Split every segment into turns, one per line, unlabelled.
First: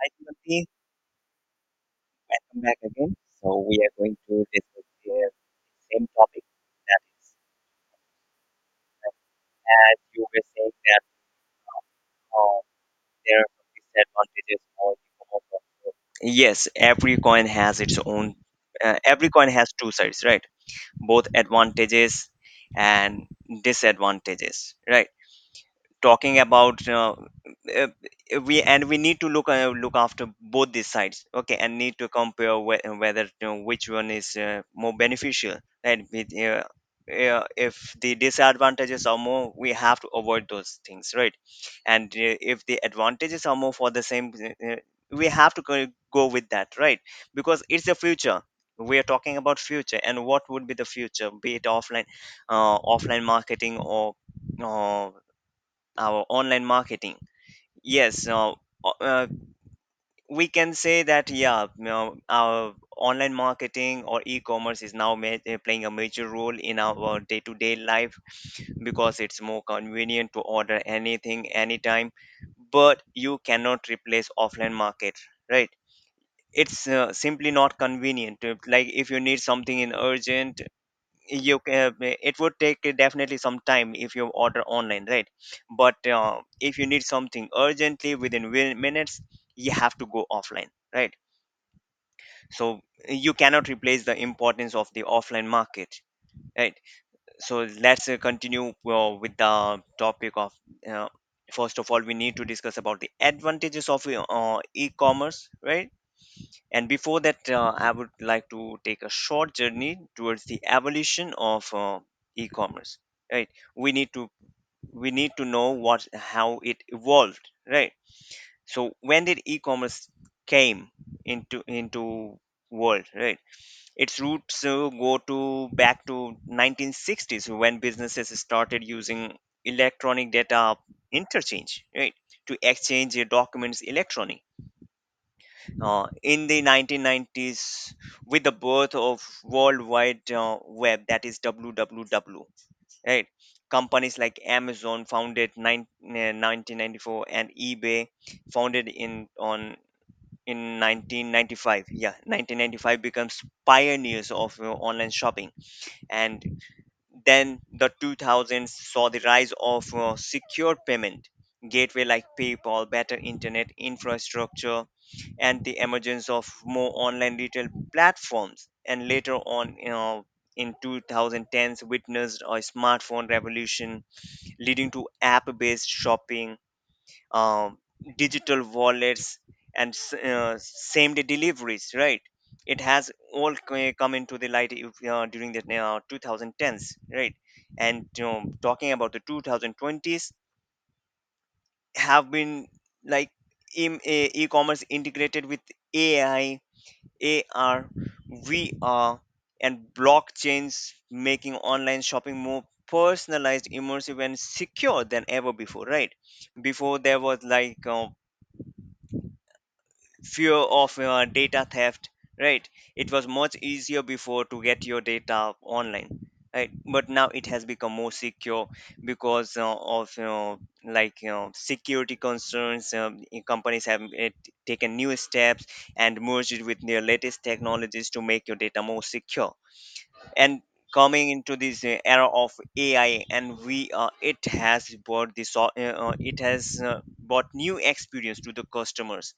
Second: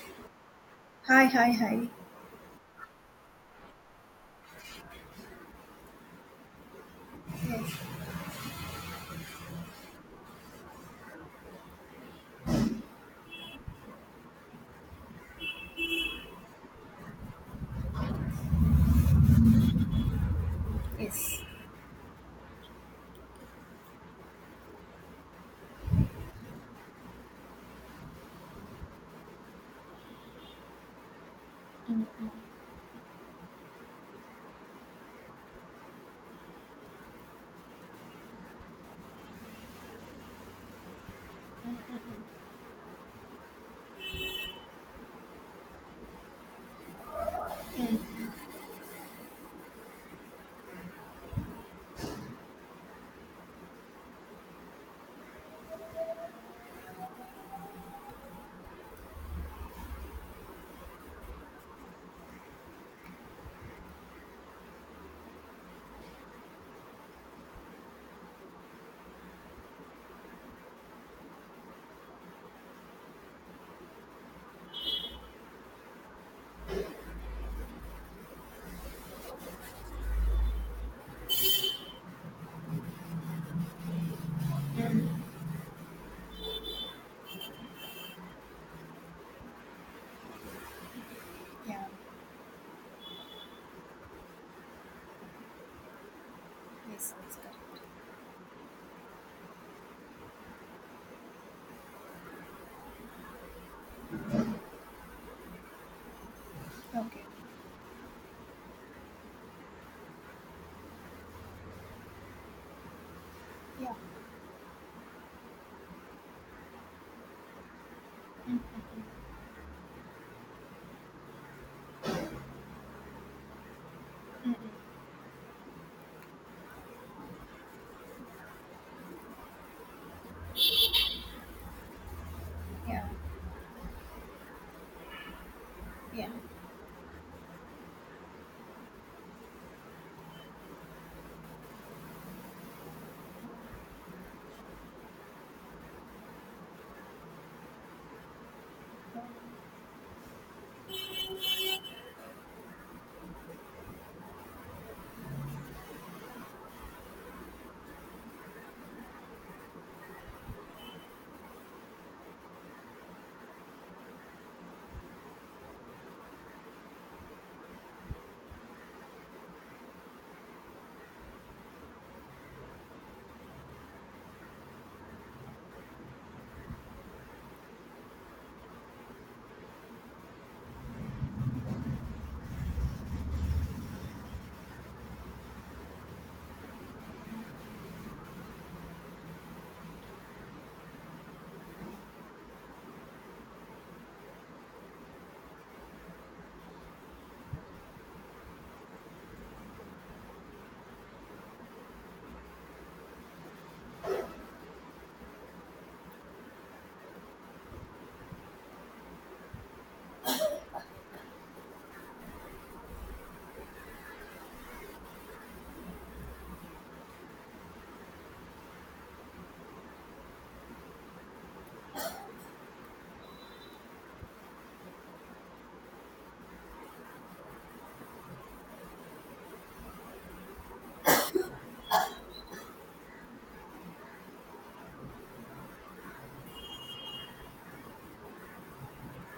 Hi, Timothy.
Hi.
Welcome back again. So we are going to discuss the same topic. That is,
Yes,
as you were saying that uh, there are some disadvantages for the yes, every coin has its own. Every coin has two sides, right? Both
yes,
advantages and disadvantages, right? Talking about uh, we need to look look after both these sides, okay, and need to compare whether, you know, which one is more beneficial, right? If the disadvantages are more, we have to avoid those things, right? And if the advantages are more for the same we have to go with that, right? Because it's the future. We are talking about future and what would be the future, be it offline, offline marketing or our online marketing. Yes. Now o- uh, we can say that, yeah, you know, our online marketing or e-commerce is now playing a major role in our day-to-day life because it's more convenient to order anything anytime. But you cannot replace offline market, right? It's simply not convenient. Like if you need something in urgent, it would take definitely some time if you order online, right? But if you need something urgently within minutes, you have to go offline, right?
yeah,
So you cannot replace the importance of the offline market, right?
yes, that's correct.
So let's continue with the topic of uh, first of all, we need to discuss about the advantages of e-commerce, right? And before
Okay.
that, I would like to take a short journey towards the evolution of e-commerce. Right?
Yeah,
We need to we need to know what how it evolved. Right? So when did e-commerce came into world? Right? Its roots go to back to 1960s when businesses started using electronic data interchange. Right? To
Yeah.
exchange their documents electronically
Yeah,
in the 1990s with the birth of world wide web, that is www, right? Companies like Amazon founded 1994 and eBay founded in 1995, yeah, 1995, becomes pioneers of online shopping. And then the 2000s saw the rise of secure payment gateway like PayPal, better internet infrastructure, and the emergence of more online retail platforms. And later on, you know, in 2010s, witnessed a smartphone revolution leading to app-based shopping, um, digital wallets, and same day deliveries, right? It has all come into the light if, during the 2010s, right? And, you know, talking about the 2020s have been like e-commerce integrated with AI, AR, VR, and blockchains, making online shopping more personalized, immersive, and secure than ever before, right? Before, there was like fear of data theft, right? It was much easier before to get your data online, right? But now it has become more secure because of, you know, like, you know, security concerns, companies have taken new steps and merged it with their latest technologies to make your data more secure. And coming into this era of AI and we it has brought this it has brought new experience to the customers,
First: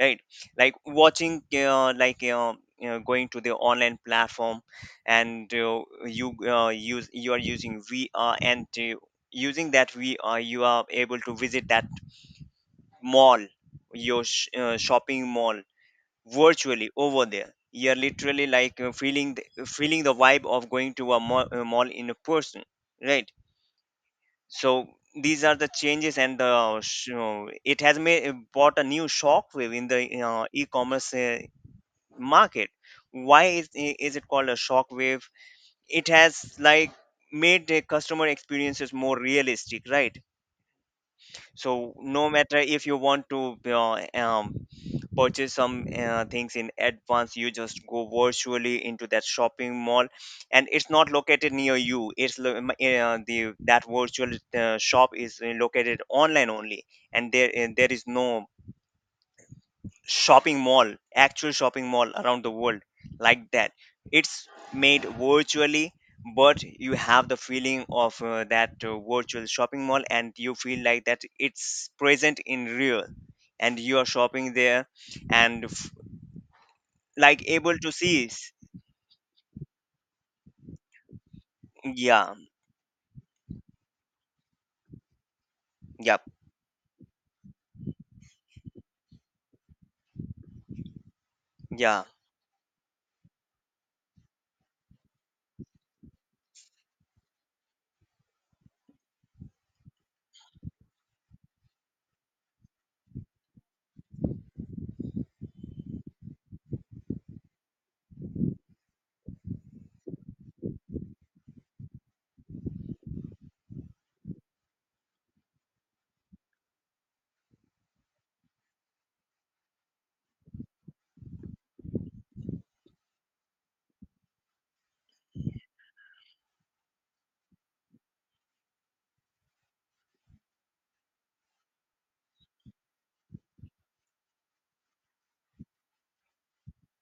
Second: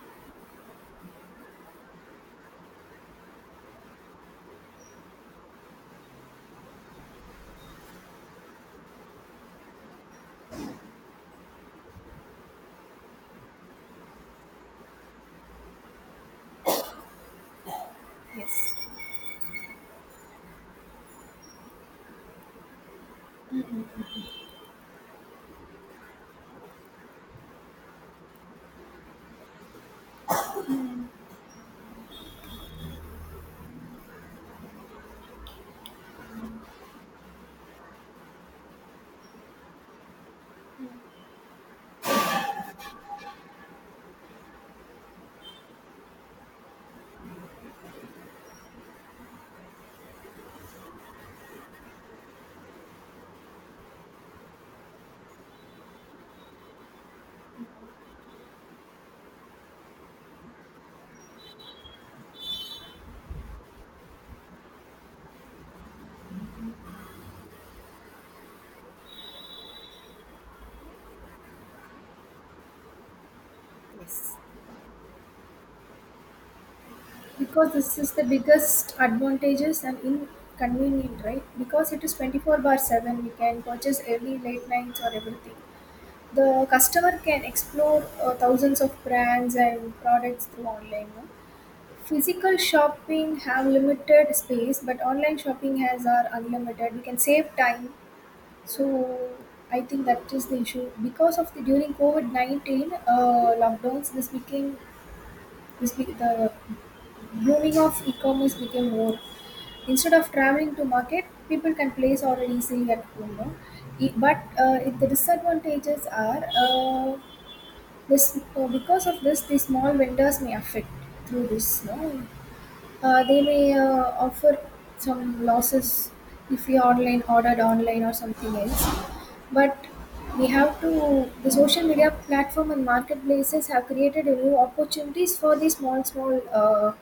right? Like watching you know, going to the online platform and you are using VR and using that VR you are able to visit that mall, your shopping mall virtually. Over there, you're literally
yes,
like feeling the vibe of going to a mall in a person, right? So these are the changes, and the you know, it has made brought a new shockwave in the e-commerce market. Why is, is it called a shockwave? It has like made the customer experiences more realistic, right? So no matter if you want to purchase some things in advance, you just go virtually into that shopping mall, and it's not located near you. It's lo- m- eh, the That virtual shop is located online only, and there is no shopping mall, actual shopping mall, around the world like that. It's made virtually, but you have the feeling of that virtual shopping mall and you feel like that it's present in real and you are
yes,
shopping there. And like
Because
able to
this is the
see
biggest advantages and inconvenient, right? Because it is
yeah.
24 bar 7, we can purchase every late nights or everything.
Yep.
The customer can explore thousands of brands and products through online. No?
Yeah.
Physical shopping have limited space, but online shopping has are unlimited. We can save time. So, I think that is the issue because of the during COVID 19 lockdowns. This became the blooming of e-commerce became more. Instead of traveling to market, people can place order easily at home. No? But if the disadvantages are this because of this, the small vendors may affect through this. No? They may offer some losses if we online ordered online or something else, but we have to, the social media platform and marketplaces have created a new opportunities for the small small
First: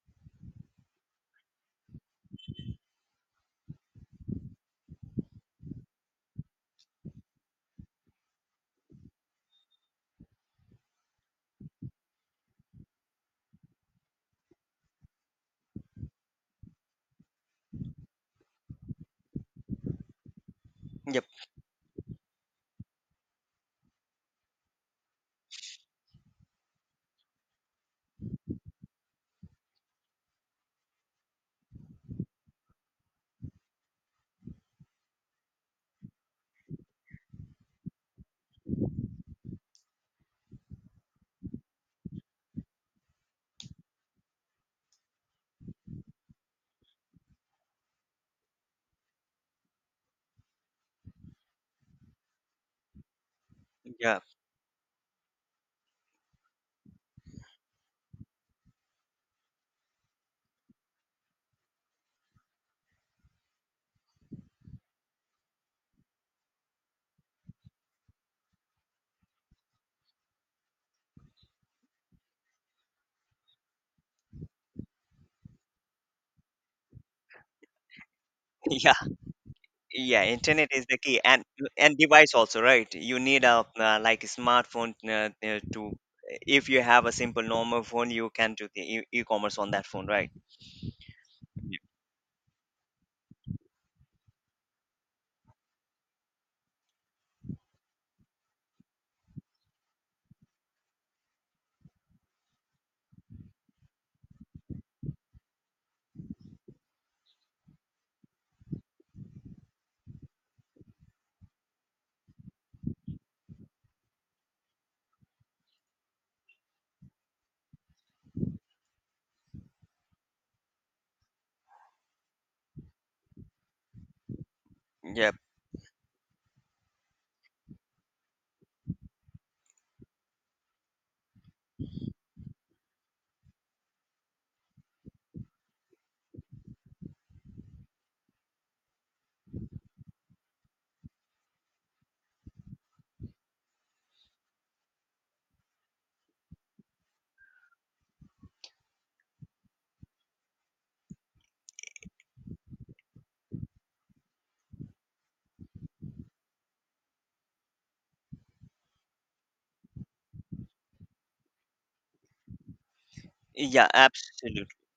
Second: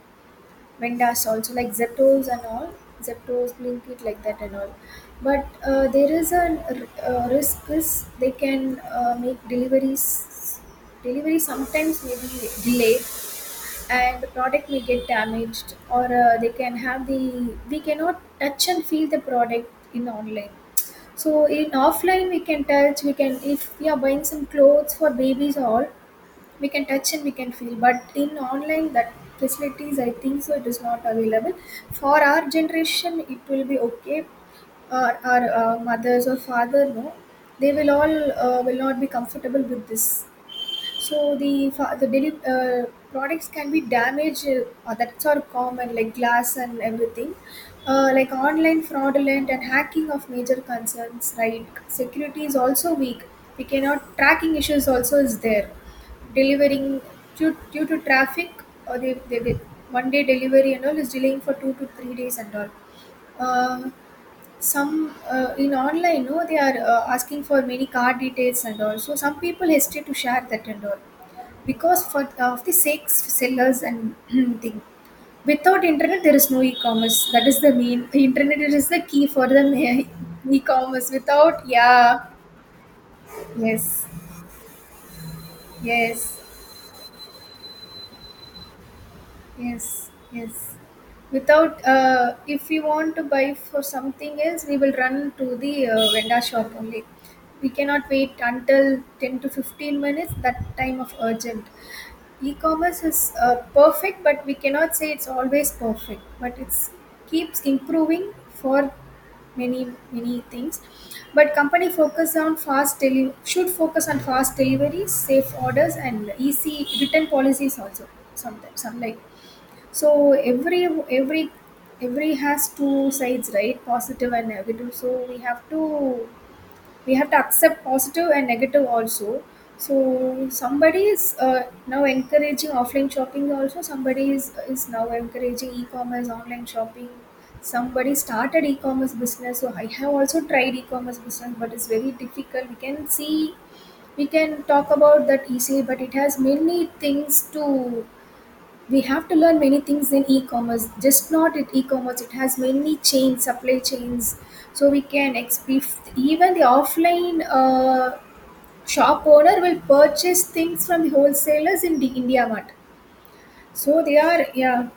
vendors also, like zeptos and all, zeptos, blinkit, like that and all. But there is a, uh, risk is they can make deliveries delivery sometimes may be delayed, and the product may get damaged, or they can have the, we cannot touch and feel the product in online.
Yep.
So in offline we can touch, we can, if we are buying some clothes for babies or all, we can touch and we can feel, but in online that facilities I think so it is not available. For our generation it will be okay. Our mothers or father, no, they will all will not be comfortable with this. So the products can be damaged. That's all common, like glass and everything. Like online fraudulent and hacking of major concerns, right? Security is also weak. We cannot,
Yeah.
tracking issues also is there. Delivering, due to traffic, or they, one day delivery and all is delaying for 2 to 3 days and all. Uh, some in online, no, they are asking for many card details and all, so some people hesitate to share that and all, because for of the six sellers and thing. Without internet there is no e-commerce, that is the main, internet is
Yeah.
the key for the
Yeah,
ma-
internet is the
e-commerce
key. and
without,
and
yeah
device also, right? You need a
yes
like a smartphone to
yes
if you have a simple normal phone, you can do the e-commerce on that phone,
yes
right?
yes Without if we want to buy for something else, we will run to the vendor shop only. We cannot wait until 10 to 15 minutes. That time of urgent, e-commerce is perfect, but we cannot say it's always perfect, but it's keeps improving for many many things. But company focus on fast deli- should focus on fast deliveries, safe orders, and easy return policies also. Sometimes some, like, so every has two sides, right, positive and negative, so
Yep.
we have to, we have to accept positive and negative also. So somebody is now encouraging offline shopping also. Somebody is now encouraging e-commerce, online shopping. Somebody started e-commerce business. So I have also tried e-commerce business, but it's very difficult. We can see, we can talk about that easily, but it has many things to, we have to learn many things in e-commerce, just not in e-commerce, it has many chains, supply chains. So we can exp- if even the offline shop owner will purchase things from the wholesalers in the india mart.
Yeah,
So they are,
absolutely.
yeah,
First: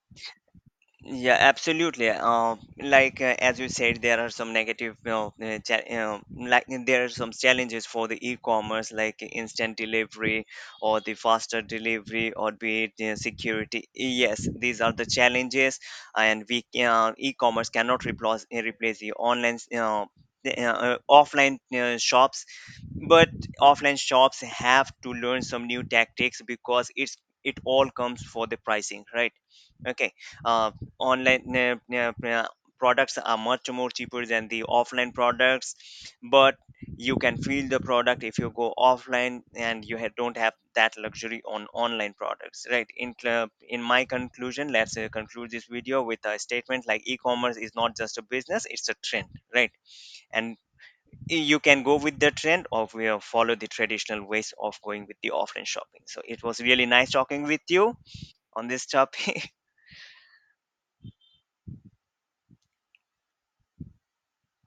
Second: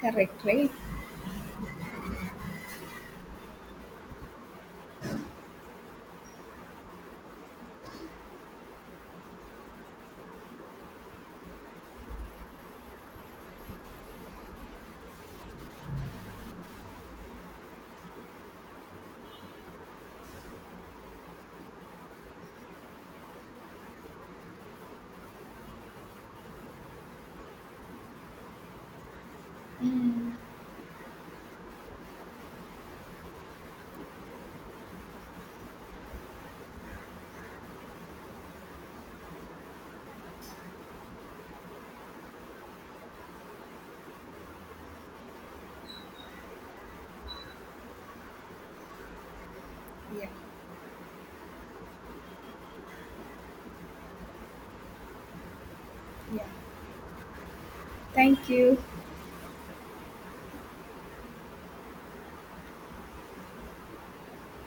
correct, right.
Yeah, absolutely. Like as you said, there are some negative, you know, you know, like, there are some challenges for the e-commerce, like instant delivery or the faster delivery, or be it security. Yes, these are the challenges, and we e-commerce cannot replace replace the online, you know, the, offline shops. But offline shops have to learn some new tactics because it's it all comes for the pricing, right? Okay.
Mm.
uh, Online products are much more cheaper than the offline products, but you can feel the product if you go offline, and don't have that luxury on online products, right? In my conclusion, let's conclude this video with a statement like e-commerce is not just a business, it's a trend, right?
Yeah,
And you can go with the trend or we will follow the traditional ways of going with the offline shopping. So
yeah,
it was really nice talking with you
thank
on
you.
this topic.